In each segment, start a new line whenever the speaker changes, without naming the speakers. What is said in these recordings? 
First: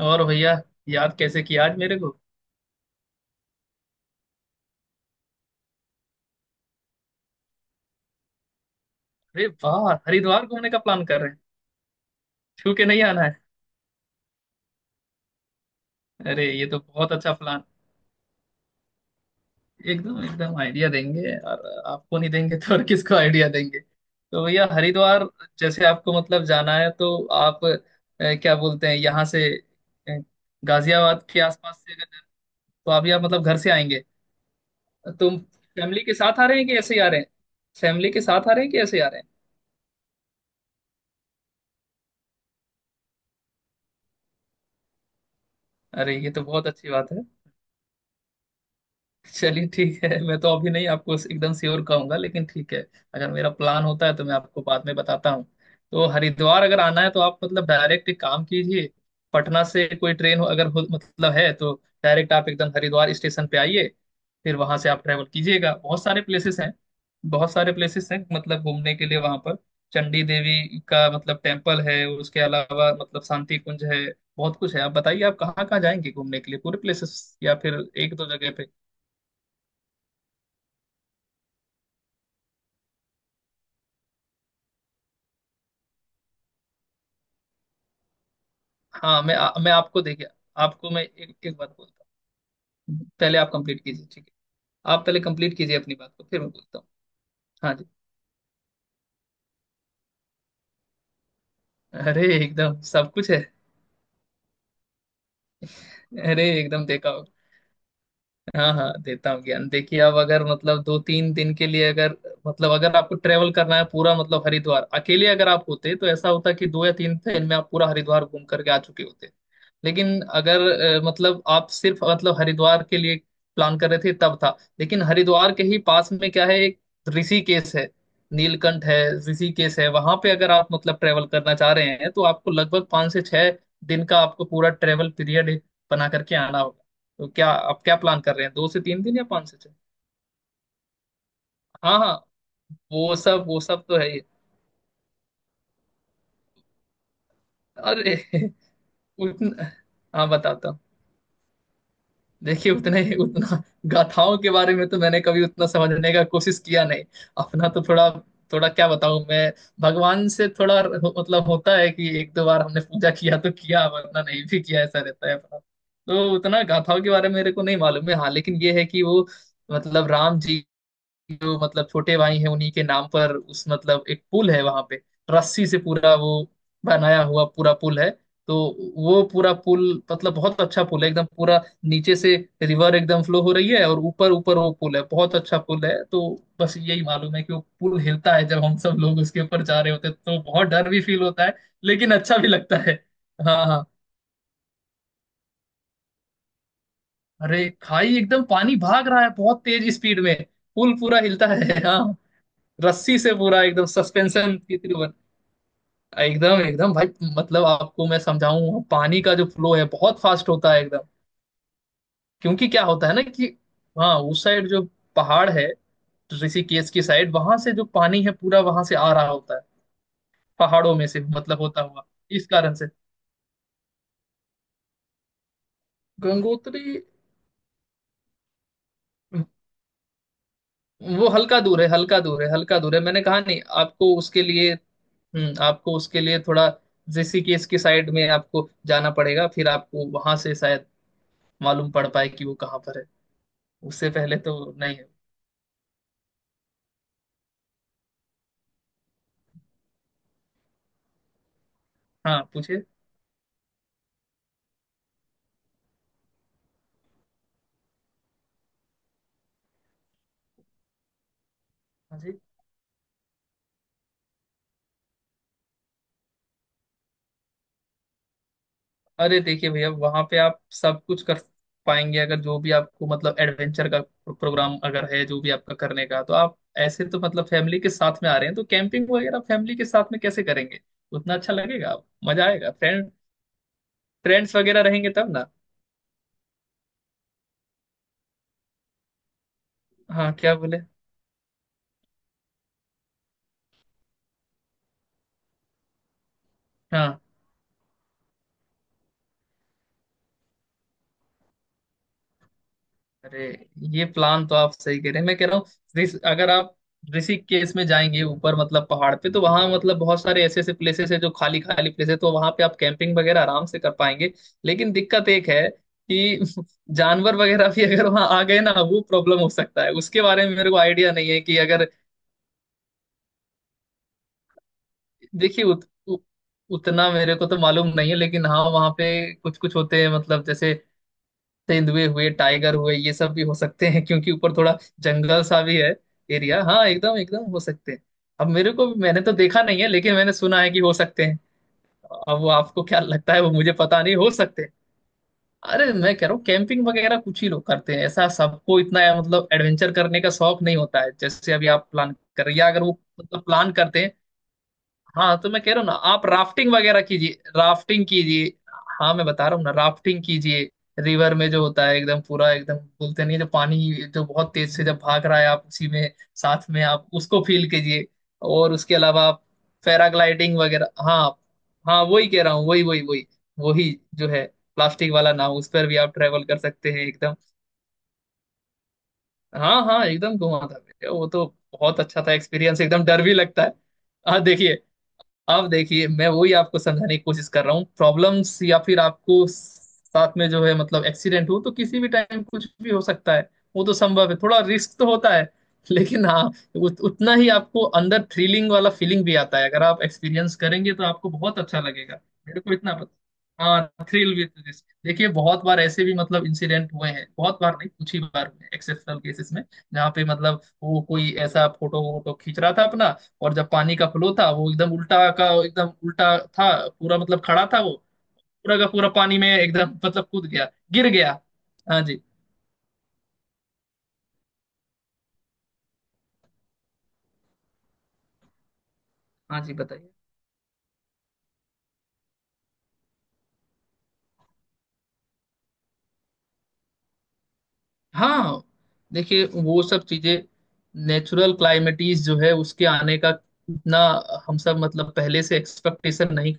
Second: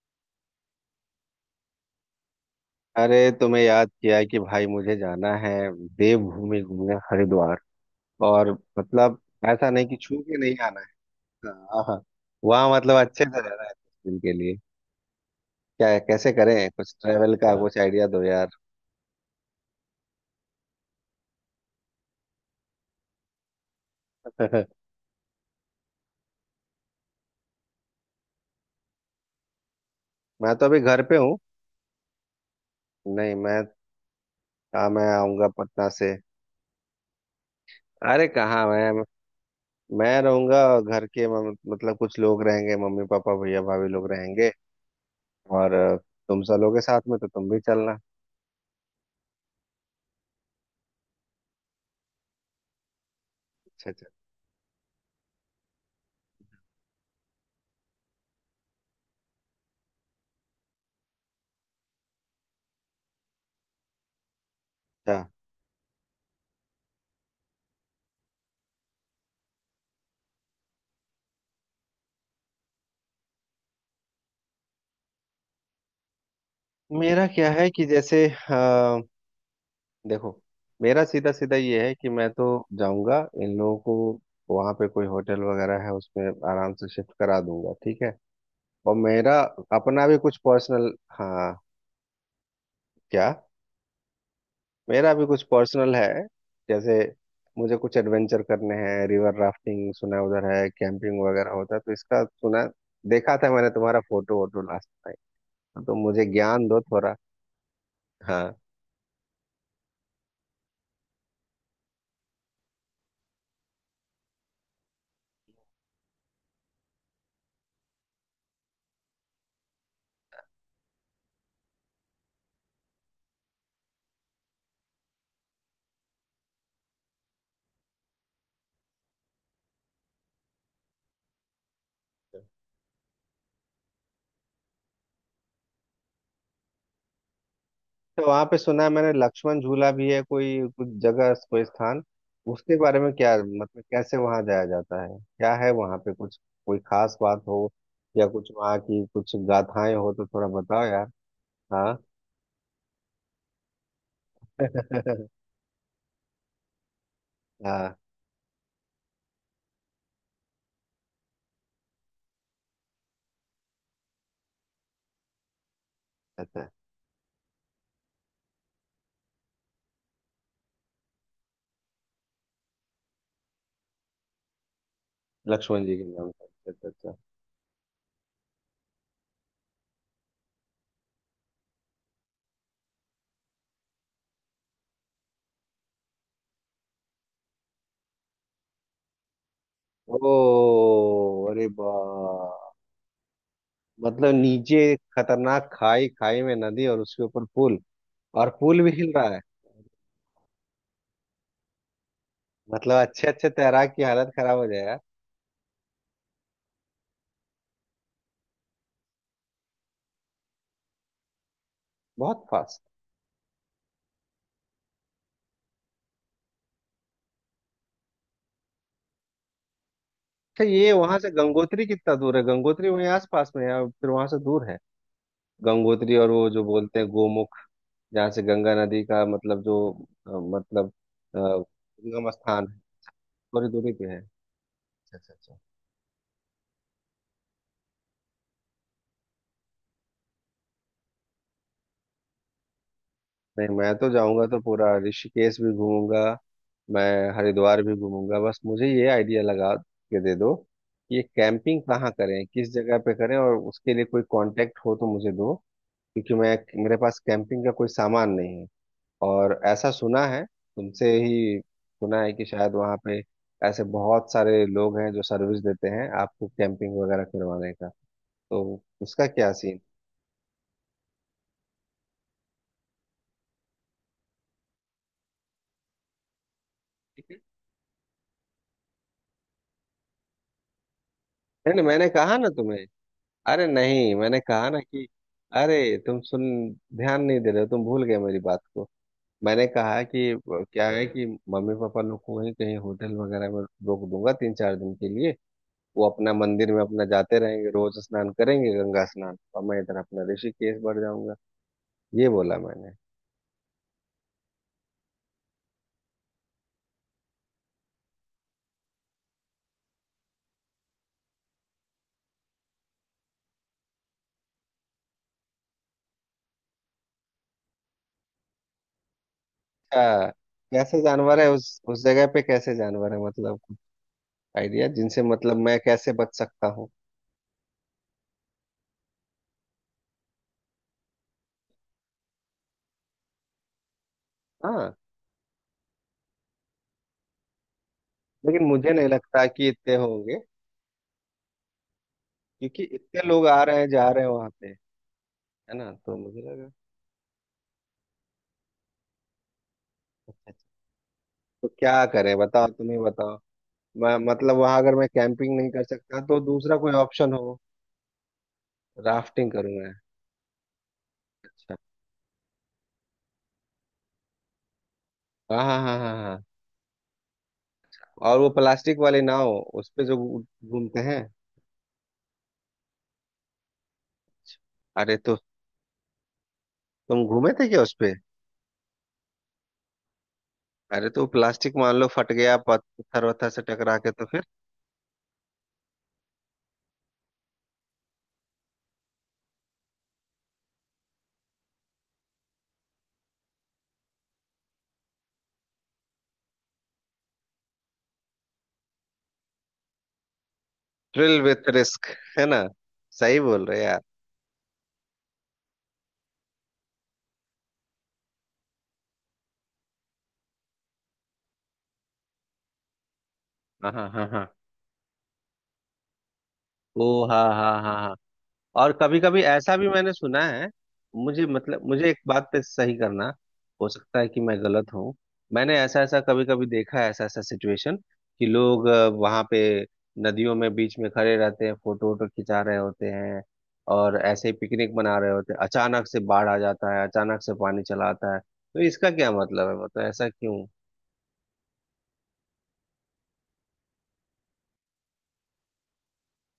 और भैया, याद कैसे किया आज मेरे को?
अरे तुम्हें याद किया कि भाई मुझे जाना है देवभूमि घूमने हरिद्वार। और मतलब
अरे
ऐसा नहीं
वाह,
कि छू के
हरिद्वार
नहीं
घूमने का
आना
प्लान कर रहे हैं।
है। हाँ हाँ। वहाँ
छू के
मतलब
नहीं आना
अच्छे
है।
से रहना है कुछ दिन के लिए। क्या, कैसे
अरे ये
करें?
तो
कुछ
बहुत अच्छा
ट्रेवल का
प्लान।
कुछ आइडिया दो यार।
एकदम एकदम आइडिया देंगे। और आपको नहीं देंगे तो और किसको आइडिया देंगे? तो भैया, हरिद्वार जैसे आपको मतलब जाना है तो आप क्या बोलते हैं, यहाँ से, अ,
मैं तो अभी घर पे
गाजियाबाद
हूँ।
के आसपास से अगर? तो अभी आप
नहीं,
मतलब घर
मैं,
से आएंगे?
हाँ, मैं
तो
आऊंगा पटना
फैमिली
से।
के साथ आ रहे हैं कि ऐसे ही आ रहे हैं? फैमिली के
अरे
साथ आ रहे
कहाँ,
हैं कि ऐसे
मैं
ही आ रहे हैं?
मैं रहूंगा घर के मतलब कुछ लोग रहेंगे, मम्मी पापा भैया भाभी लोग रहेंगे। और
अरे ये
तुम
तो
सब
बहुत
लोग के
अच्छी
साथ
बात
में
है।
तो तुम भी चलना।
चलिए ठीक है, मैं तो अभी नहीं आपको एकदम श्योर कहूंगा, लेकिन ठीक है, अगर मेरा प्लान
अच्छा अच्छा
होता है तो मैं आपको बाद में बताता हूँ। तो हरिद्वार अगर आना है तो आप मतलब डायरेक्ट एक काम कीजिए, पटना से कोई ट्रेन हो अगर, हो मतलब, है तो डायरेक्ट आप एकदम हरिद्वार स्टेशन पे आइए। फिर वहां से आप
अच्छा।
ट्रैवल कीजिएगा, बहुत सारे प्लेसेस हैं। बहुत सारे प्लेसेस हैं मतलब घूमने के लिए वहां पर। चंडी देवी का मतलब टेम्पल है, उसके अलावा मतलब शांति कुंज है। बहुत कुछ है। आप बताइए आप कहाँ कहाँ जाएंगे घूमने के लिए, पूरे
मेरा
प्लेसेस,
क्या
या
है
फिर
कि
एक
जैसे
दो जगह पे?
देखो, मेरा सीधा सीधा ये है कि मैं तो जाऊंगा। इन लोगों को वहां पे कोई होटल वगैरह है उसमें आराम से शिफ्ट करा दूंगा, ठीक है। और
हाँ
मेरा
मैं आपको
अपना भी
देखिए,
कुछ
आपको
पर्सनल।
मैं एक
हाँ।
बात बोलता हूँ,
क्या?
पहले आप कंप्लीट कीजिए, ठीक है, आप
मेरा
पहले
भी कुछ
कंप्लीट कीजिए
पर्सनल
अपनी बात
है।
को, फिर मैं बोलता हूँ।
जैसे
हाँ
मुझे
जी।
कुछ एडवेंचर करने हैं, रिवर राफ्टिंग सुना है उधर है, कैंपिंग वगैरह होता है तो
अरे
इसका सुना।
एकदम सब कुछ
देखा
है।
था मैंने तुम्हारा फोटो वोटो लास्ट टाइम, तो मुझे
अरे
ज्ञान दो
एकदम देखा
थोड़ा।
होगा।
हाँ।
हाँ हाँ, देता हूँ ज्ञान। देखिए आप अगर मतलब 2-3 दिन के लिए, अगर मतलब, अगर आपको ट्रेवल करना है पूरा मतलब हरिद्वार अकेले, अगर आप होते तो ऐसा होता कि 2 या 3 दिन में आप पूरा हरिद्वार घूम करके आ चुके होते। लेकिन अगर मतलब आप सिर्फ मतलब हरिद्वार के लिए प्लान कर रहे थे तब था, लेकिन हरिद्वार के ही पास में क्या है? एक ऋषिकेश है, नीलकंठ है। ऋषिकेश है, वहां पे अगर आप मतलब ट्रेवल करना चाह रहे हैं तो आपको लगभग 5 से 6 दिन का आपको पूरा ट्रेवल पीरियड बना करके आना होगा। तो क्या आप क्या प्लान
तो
कर
वहां
रहे हैं,
पे
दो से
सुना है
तीन
मैंने
दिन या पाँच से
लक्ष्मण
छः
झूला भी है कोई कुछ जगह, कोई
हाँ
स्थान।
हाँ।
उसके बारे में क्या
वो
मतलब,
सब तो है
कैसे
ही।
वहां जाया जाता है, क्या है वहां पे कुछ कोई खास बात हो
अरे
या कुछ वहां की कुछ
उतना।
गाथाएं हो तो
हाँ
थोड़ा
बताता हूँ।
बताओ यार। हाँ।
देखिए उतने उतना गाथाओं के बारे में तो मैंने कभी उतना समझने का कोशिश किया नहीं। अपना तो
हाँ।
थोड़ा। थोड़ा क्या बताऊँ मैं? भगवान से थोड़ा मतलब होता है कि एक दो बार हमने पूजा किया तो किया, वरना नहीं भी किया, ऐसा रहता है। अपना तो उतना
अच्छा,
गाथाओं के बारे में मेरे को नहीं मालूम है। हाँ, लेकिन ये है कि वो मतलब राम जी जो मतलब छोटे भाई हैं उन्हीं के नाम पर, उस मतलब एक पुल है वहां पे, रस्सी से
लक्ष्मण जी के
पूरा
नाम
वो
से। अच्छा अच्छा।
बनाया हुआ पूरा पुल है। तो वो पूरा पुल मतलब बहुत अच्छा पुल है एकदम। पूरा नीचे से रिवर एकदम फ्लो हो रही है, और ऊपर ऊपर वो पुल है, बहुत अच्छा पुल है। तो बस यही मालूम है कि वो पुल हिलता है, जब हम सब लोग उसके ऊपर जा रहे होते हैं तो बहुत डर भी फील होता
ओ
है,
अरे बा।
लेकिन अच्छा भी लगता है। हाँ हाँ।
मतलब नीचे खतरनाक खाई, खाई में नदी और उसके ऊपर
अरे
पुल।
खाई एकदम,
और
पानी
पुल भी
भाग
हिल
रहा
रहा
है
है।
बहुत तेज स्पीड में। पुल पूरा हिलता है, हाँ।
मतलब
रस्सी
अच्छे
से
अच्छे
पूरा एकदम
तैराक की हालत
सस्पेंशन
खराब हो
की
जाएगा।
तरह एकदम एकदम भाई। मतलब आपको मैं समझाऊं, पानी का जो फ्लो है बहुत फास्ट होता है एकदम।
बहुत
क्योंकि
फास्ट।
क्या होता है ना कि, हाँ, उस साइड जो पहाड़ है, तो ऋषिकेश की साइड वहां से जो पानी है पूरा वहां से आ रहा होता है,
अच्छा, ये
पहाड़ों में
वहां
से
से
मतलब होता
गंगोत्री
हुआ,
कितना दूर है?
इस कारण से।
गंगोत्री वहीं आसपास में है या फिर वहां से दूर है? गंगोत्री और वो जो
गंगोत्री
बोलते हैं गोमुख, जहाँ से गंगा नदी का मतलब जो मतलब
वो हल्का दूर है, हल्का
उद्गम
दूर है,
स्थान है।
हल्का दूर है। मैंने कहा नहीं
थोड़ी दूरी पे
आपको
है।
उसके लिए।
अच्छा अच्छा अच्छा।
आपको उसके लिए थोड़ा ऋषिकेश की साइड में आपको जाना पड़ेगा, फिर आपको वहां से शायद मालूम पड़ पाए कि वो कहाँ पर है।
नहीं, मैं तो
उससे पहले
जाऊंगा तो
तो
पूरा
नहीं है।
ऋषिकेश भी घूमूंगा, मैं हरिद्वार भी घूमूंगा। बस मुझे ये आइडिया लगा के दे दो कि ये कैंपिंग कहाँ
हाँ
करें, किस
पूछिए।
जगह पे करें, और उसके लिए कोई कांटेक्ट हो तो मुझे दो। क्योंकि मैं, मेरे पास कैंपिंग का कोई सामान नहीं है। और ऐसा सुना है, तुमसे ही
हाँ
सुना है
जी।
कि शायद वहाँ पे ऐसे बहुत सारे लोग हैं जो सर्विस देते हैं आपको कैंपिंग वगैरह करवाने का। तो उसका
अरे
क्या
देखिए
सीन?
भैया, वहां पे आप सब कुछ कर पाएंगे, अगर जो भी आपको मतलब एडवेंचर का प्रोग्राम अगर है, जो भी आपका करने का, तो आप, ऐसे तो
ठीक है।
मतलब फैमिली के साथ में आ रहे हैं तो कैंपिंग वगैरह फैमिली के साथ में कैसे करेंगे? उतना अच्छा
नहीं नहीं,
लगेगा।
मैंने कहा
मजा
ना
आएगा
तुम्हें।
फ्रेंड।
अरे नहीं, मैंने
फ्रेंड्स
कहा ना
वगैरह
कि
रहेंगे तब ना।
अरे तुम सुन, ध्यान नहीं दे रहे हो, तुम भूल गए मेरी बात को। मैंने कहा
हाँ,
कि
क्या बोले?
क्या है कि मम्मी पापा लोग को वहीं कहीं होटल वगैरह में रोक दूंगा 3-4 दिन के लिए। वो अपना मंदिर में अपना
हाँ,
जाते रहेंगे, रोज स्नान करेंगे गंगा स्नान, और मैं इधर अपना ऋषिकेश बढ़ जाऊंगा। ये बोला मैंने।
अरे, ये प्लान तो आप सही कह रहे हैं। मैं कह रहा हूँ, अगर आप ऋषिकेश में जाएंगे ऊपर मतलब पहाड़ पे, तो वहां मतलब बहुत सारे ऐसे ऐसे प्लेसेस है, जो खाली खाली प्लेस है, तो वहां पे आप कैंपिंग वगैरह आराम से कर पाएंगे। लेकिन दिक्कत एक है कि जानवर वगैरह भी अगर वहां आ गए ना, वो प्रॉब्लम हो सकता है, उसके
अच्छा,
बारे में मेरे को
कैसे
आइडिया नहीं
जानवर
है
है
कि अगर।
उस जगह पे, कैसे जानवर है मतलब, आइडिया जिनसे मतलब
देखिए
मैं कैसे
उ,
बच सकता हूँ।
उतना मेरे को तो मालूम नहीं है, लेकिन हाँ वहाँ पे कुछ कुछ होते हैं मतलब, जैसे तेंदुए हुए, टाइगर हुए, ये सब भी हो सकते हैं, क्योंकि ऊपर थोड़ा
हाँ,
जंगल सा भी है एरिया। हाँ एकदम एकदम हो सकते हैं। अब
लेकिन
मेरे को,
मुझे नहीं
मैंने तो
लगता
देखा
कि
नहीं है,
इतने
लेकिन मैंने
होंगे,
सुना है कि हो सकते हैं। अब वो
क्योंकि
आपको क्या
इतने
लगता है,
लोग
वो
आ
मुझे
रहे हैं
पता
जा
नहीं,
रहे
हो
हैं वहां
सकते हैं।
पे, है
अरे
ना?
मैं
तो
कह रहा
मुझे
हूँ,
लगा।
कैंपिंग वगैरह कुछ ही लोग करते हैं ऐसा, सबको इतना मतलब एडवेंचर करने का
अच्छा,
शौक नहीं होता है जैसे अभी
तो
आप
क्या
प्लान
करें?
कर रहे हैं।
बताओ,
या अगर
तुम ही
वो
बताओ।
मतलब प्लान करते हैं।
मैं मतलब वहां अगर मैं
हाँ तो
कैंपिंग
मैं
नहीं
कह रहा
कर
हूँ ना,
सकता
आप
तो
राफ्टिंग
दूसरा कोई
वगैरह
ऑप्शन
कीजिए,
हो?
राफ्टिंग कीजिए। हाँ मैं बता
राफ्टिंग
रहा हूँ ना,
करूँ मैं?
राफ्टिंग कीजिए। रिवर में जो
अच्छा,
होता है एकदम पूरा, एकदम बोलते नहीं है, जो पानी जो बहुत तेज से जब भाग रहा है,
हाँ
आप
हाँ
उसी
हाँ
में
हाँ हाँ।
साथ में आप उसको फील कीजिए।
और वो
और उसके
प्लास्टिक वाली
अलावा आप
नाव उस पे जो
पैराग्लाइडिंग
घूमते
वगैरह।
हैं।
हाँ हाँ वही कह रहा हूँ, वही वही वही वही जो है, प्लास्टिक
अरे
वाला
तो
नाव, उस पर भी आप ट्रेवल कर सकते हैं
तुम
एकदम।
घूमे थे क्या उस पे?
हाँ हाँ एकदम घुमा था
अरे
भैया,
तो
वो तो
प्लास्टिक मान
बहुत
लो
अच्छा
फट
था
गया,
एक्सपीरियंस, एकदम डर
पत्थर
भी
वत्थर से
लगता है।
टकरा के तो फिर?
हाँ देखिए, अब देखिए मैं वही आपको समझाने की कोशिश कर रहा हूँ, प्रॉब्लम्स या फिर आपको साथ में जो है मतलब एक्सीडेंट हो तो किसी भी टाइम कुछ भी हो सकता है, वो तो संभव है, थोड़ा रिस्क तो होता है। लेकिन हाँ, उतना ही आपको अंदर थ्रिलिंग वाला फीलिंग भी आता है, अगर आप एक्सपीरियंस करेंगे तो आपको
थ्रिल
बहुत
विथ
अच्छा
रिस्क,
लगेगा।
है
मेरे
ना?
को इतना पता,
सही बोल रहे यार।
हाँ, थ्रिल विद रिस्क। देखिए बहुत बार ऐसे भी मतलब इंसिडेंट हुए हैं, बहुत बार नहीं, कुछ ही बार हुए एक्सेप्शनल केसेस में, जहाँ पे मतलब वो कोई ऐसा फोटो वोटो खींच रहा था अपना, और जब
हाँ
पानी का
हाँ हाँ
फ्लो
हाँ।
था वो एकदम उल्टा का एकदम उल्टा था
ओ।
पूरा मतलब,
हाँ
खड़ा
हाँ
था वो,
हाँ।
पूरा का
और
पूरा
कभी
पानी
कभी
में
ऐसा भी
एकदम
मैंने
मतलब
सुना
कूद
है,
गया, गिर गया।
मुझे मतलब
हाँ
मुझे एक
जी।
बात पे सही करना, हो सकता है कि मैं गलत हूँ। मैंने ऐसा ऐसा कभी कभी देखा है, ऐसा ऐसा सिचुएशन कि लोग वहां पे
हाँ जी, बताइए।
नदियों में बीच में खड़े रहते हैं, फोटो वोटो खिंचा रहे होते हैं और ऐसे ही पिकनिक मना रहे होते हैं, अचानक से बाढ़ आ जाता है, अचानक से पानी चला आता है
हाँ
तो इसका क्या
देखिए,
मतलब है?
वो
मतलब
सब
ऐसा
चीजें
क्यों?
नेचुरल क्लाइमेटीज जो है उसके आने का इतना हम सब मतलब पहले से एक्सपेक्टेशन नहीं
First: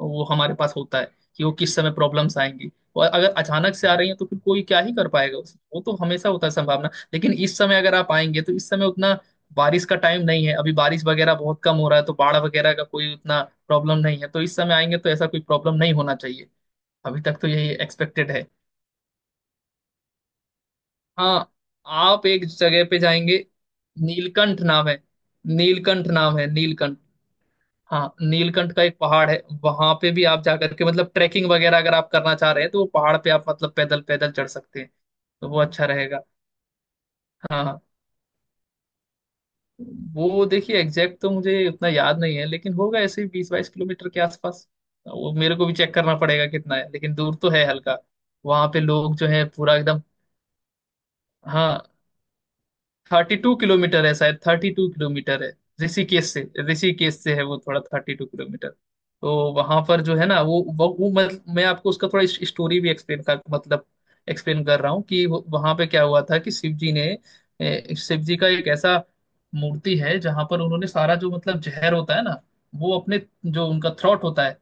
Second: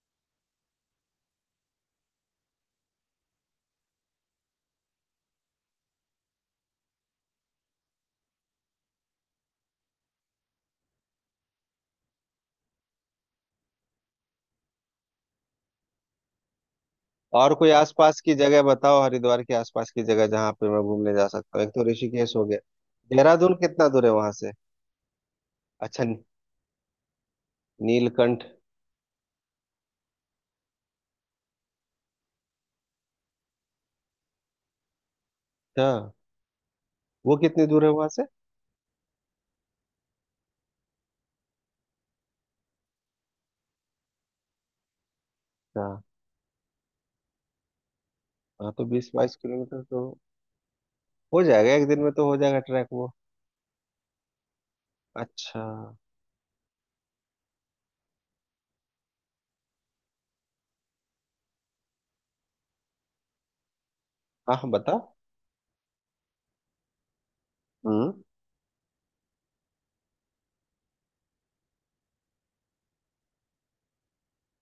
वो हमारे पास होता है कि वो किस समय प्रॉब्लम्स आएंगी। और अगर अचानक से आ रही है तो फिर कोई क्या ही कर पाएगा उसे, वो तो हमेशा होता है संभावना। लेकिन इस समय अगर आप आएंगे तो इस समय उतना बारिश का टाइम नहीं है, अभी बारिश वगैरह बहुत कम हो रहा है, तो बाढ़ वगैरह का कोई उतना प्रॉब्लम नहीं है। तो इस समय आएंगे तो ऐसा कोई प्रॉब्लम नहीं होना चाहिए, अभी तक तो
और
यही
कोई आसपास
एक्सपेक्टेड
की
है।
जगह बताओ, हरिद्वार के आसपास की जगह जहाँ पे मैं घूमने जा
हाँ,
सकता हूँ, एक तो
आप
ऋषिकेश हो
एक
गया।
जगह पे जाएंगे।
देहरादून कितना दूर है वहां से?
नीलकंठ नाम है,
अच्छा।
नीलकंठ नाम है, नीलकंठ। हाँ,
नीलकंठ।
नीलकंठ का एक पहाड़ है। वहां पे भी आप जाकर के मतलब ट्रैकिंग वगैरह अगर आप करना चाह रहे हैं तो वो पहाड़ पे आप मतलब पैदल पैदल चढ़ सकते हैं, तो वो अच्छा
अच्छा,
रहेगा।
वो
हाँ
कितनी
हाँ,
दूर है वहां से?
वो देखिए एग्जैक्ट तो मुझे उतना याद नहीं है, लेकिन होगा ऐसे ही 20-22 किलोमीटर के आसपास। वो मेरे को भी
अच्छा
चेक करना पड़ेगा कितना है, लेकिन दूर तो है हल्का। वहां
हाँ।
पे
तो बीस
लोग जो
बाईस
है पूरा
किलोमीटर
एकदम।
तो हो जाएगा,
हाँ,
एक दिन में तो हो जाएगा ट्रैक वो।
32 किलोमीटर है शायद, 32 किलोमीटर है
अच्छा, हाँ
ऋषिकेश से। ऋषिकेश से है वो थोड़ा, 32 किलोमीटर। तो वहां पर जो है ना, वो मतलब मैं आपको उसका थोड़ा स्टोरी भी एक्सप्लेन कर, मतलब एक्सप्लेन
हाँ,
कर
बता।
रहा हूँ कि वहां पे क्या हुआ था, कि
हम्म
शिव जी का एक ऐसा मूर्ति है जहां पर उन्होंने सारा जो मतलब जहर होता है ना, वो अपने जो उनका थ्रॉट होता है,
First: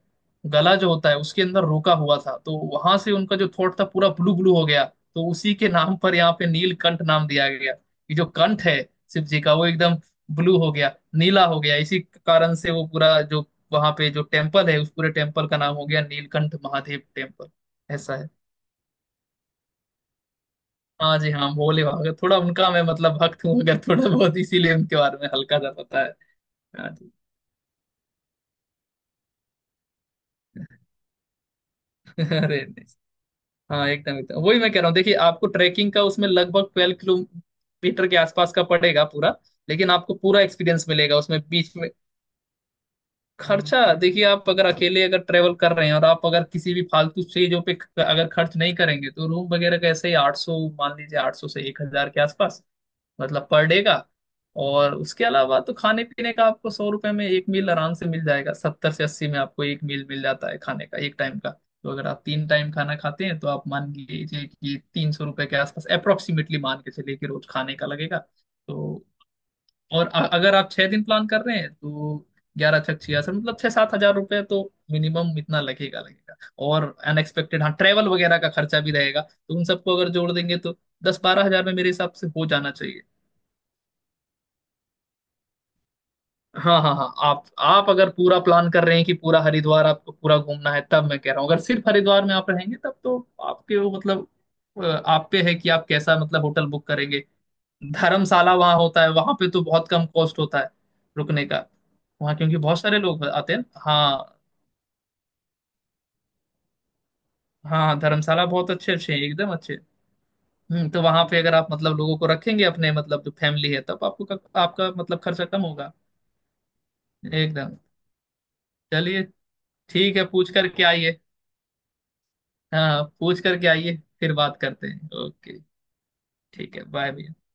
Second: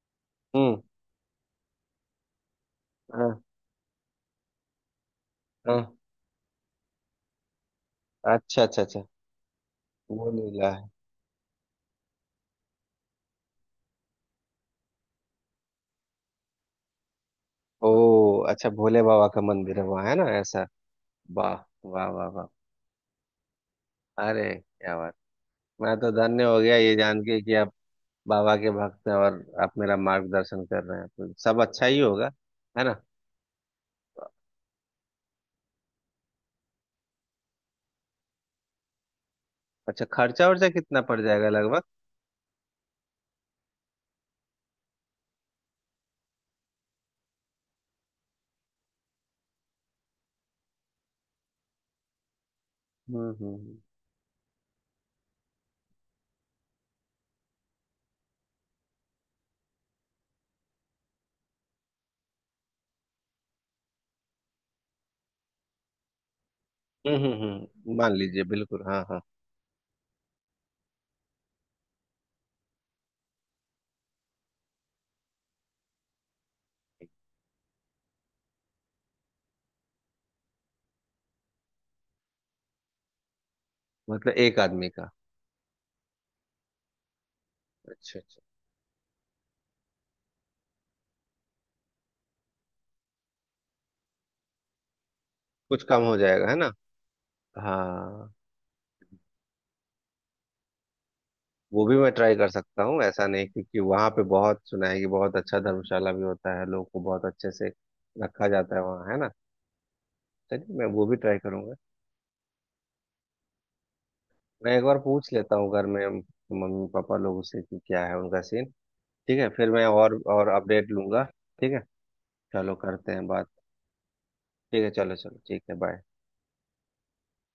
गला
हम्म।
जो होता है उसके अंदर रोका हुआ था, तो वहां से उनका
हाँ
जो थ्रॉट था पूरा ब्लू ब्लू हो गया। तो उसी के
हाँ।
नाम पर यहाँ पे नीलकंठ नाम दिया गया, कि जो
अच्छा
कंठ है
अच्छा अच्छा।
शिव जी का वो एकदम
वो
ब्लू
नीला
हो
है।
गया, नीला हो गया, इसी कारण से वो पूरा जो वहां पे जो टेम्पल है उस पूरे टेम्पल का नाम हो गया नीलकंठ महादेव टेम्पल।
ओ।
ऐसा है।
अच्छा, भोले बाबा का मंदिर है वहाँ, है ना, ऐसा?
हाँ जी, हाँ,
वाह।
भोले बाबा
वाह
का
वाह
थोड़ा
वाह।
उनका मैं मतलब भक्त हूँ अगर, थोड़ा बहुत,
अरे
इसीलिए
क्या
उनके
बात!
बारे में हल्का सा
मैं
पता
तो
है।
धन्य हो गया
हाँ
ये
जी,
जान के कि आप बाबा के भक्त हैं और आप मेरा मार्गदर्शन कर रहे हैं तो सब अच्छा ही होगा,
अरे
है
नहीं।
ना?
हाँ एकदम एकदम वही मैं कह रहा हूँ, देखिए आपको ट्रैकिंग का उसमें लगभग 12 किलोमीटर के आसपास का पड़ेगा पूरा, लेकिन
अच्छा,
आपको पूरा
खर्चा वर्चा
एक्सपीरियंस
कितना
मिलेगा
पड़
उसमें
जाएगा
बीच
लगभग?
में। खर्चा देखिए, आप अगर अकेले अगर ट्रेवल कर रहे हैं, और आप अगर किसी भी फालतू चीजों पे अगर खर्च नहीं करेंगे, तो रूम वगैरह का ऐसे ही 800, मान लीजिए 800 से 1,000 के आसपास, मतलब पर
हम्म।
डे का। और उसके अलावा तो खाने पीने का आपको 100 रुपए में एक मील आराम से मिल जाएगा, 70 से 80 में आपको एक मील मिल जाता है खाने का एक टाइम का। तो अगर आप 3 टाइम खाना खाते हैं, तो आप मान लीजिए कि 300 रुपए के आसपास, अप्रोक्सीमेटली मान के चलिए कि रोज खाने का
मान
लगेगा।
लीजिए बिल्कुल, हाँ
तो
हाँ।
और अगर आप 6 दिन प्लान कर रहे हैं तो 11, 6, 66, मतलब 6-7 हजार रुपये तो मिनिमम इतना लगेगा लगेगा। और अनएक्सपेक्टेड, हाँ, ट्रेवल वगैरह का खर्चा भी रहेगा, तो उन सबको अगर जोड़ देंगे तो 10-12 हजार में मेरे हिसाब से हो जाना चाहिए।
मतलब एक आदमी का?
हाँ हाँ हाँ, आप अगर
अच्छा
पूरा
अच्छा।
प्लान कर रहे हैं कि पूरा हरिद्वार आपको पूरा घूमना है तब मैं कह रहा हूँ, अगर सिर्फ हरिद्वार में आप रहेंगे तब तो आपके वो मतलब, आप पे है कि
कुछ
आप
कम हो
कैसा मतलब
जाएगा, है
होटल
ना?
बुक करेंगे।
हाँ।
धर्मशाला वहां होता है, वहां पे तो बहुत कम कॉस्ट होता है रुकने का।
वो भी मैं ट्राई
वहां
कर
क्योंकि बहुत
सकता
सारे
हूँ,
लोग
ऐसा नहीं,
आते हैं
क्योंकि
ना।
वहाँ पे
हाँ,
बहुत सुना है कि बहुत अच्छा धर्मशाला भी होता है, लोग को बहुत अच्छे से
हाँ, धर्मशाला
रखा
बहुत
जाता है
अच्छे
वहाँ,
अच्छे
है
हैं,
ना।
एकदम अच्छे।
चलिए, मैं
तो
वो भी
वहां
ट्राई
पे अगर आप
करूंगा।
मतलब लोगों को रखेंगे अपने मतलब जो फैमिली है, तब आपको
मैं एक
आपका
बार
मतलब
पूछ
खर्चा
लेता
कम
हूँ घर
होगा।
में मम्मी पापा लोगों से
एकदम।
कि क्या है उनका सीन।
चलिए।
ठीक है, फिर मैं
ठीक
और
है,
और
पूछ करके
अपडेट
आइए।
लूंगा। ठीक है, चलो
हाँ
करते हैं
पूछ
बात।
करके आइए, फिर बात
ठीक
करते
है,
हैं,
चलो चलो,
ओके।
ठीक है, बाय।
ठीक है, बाय भैया।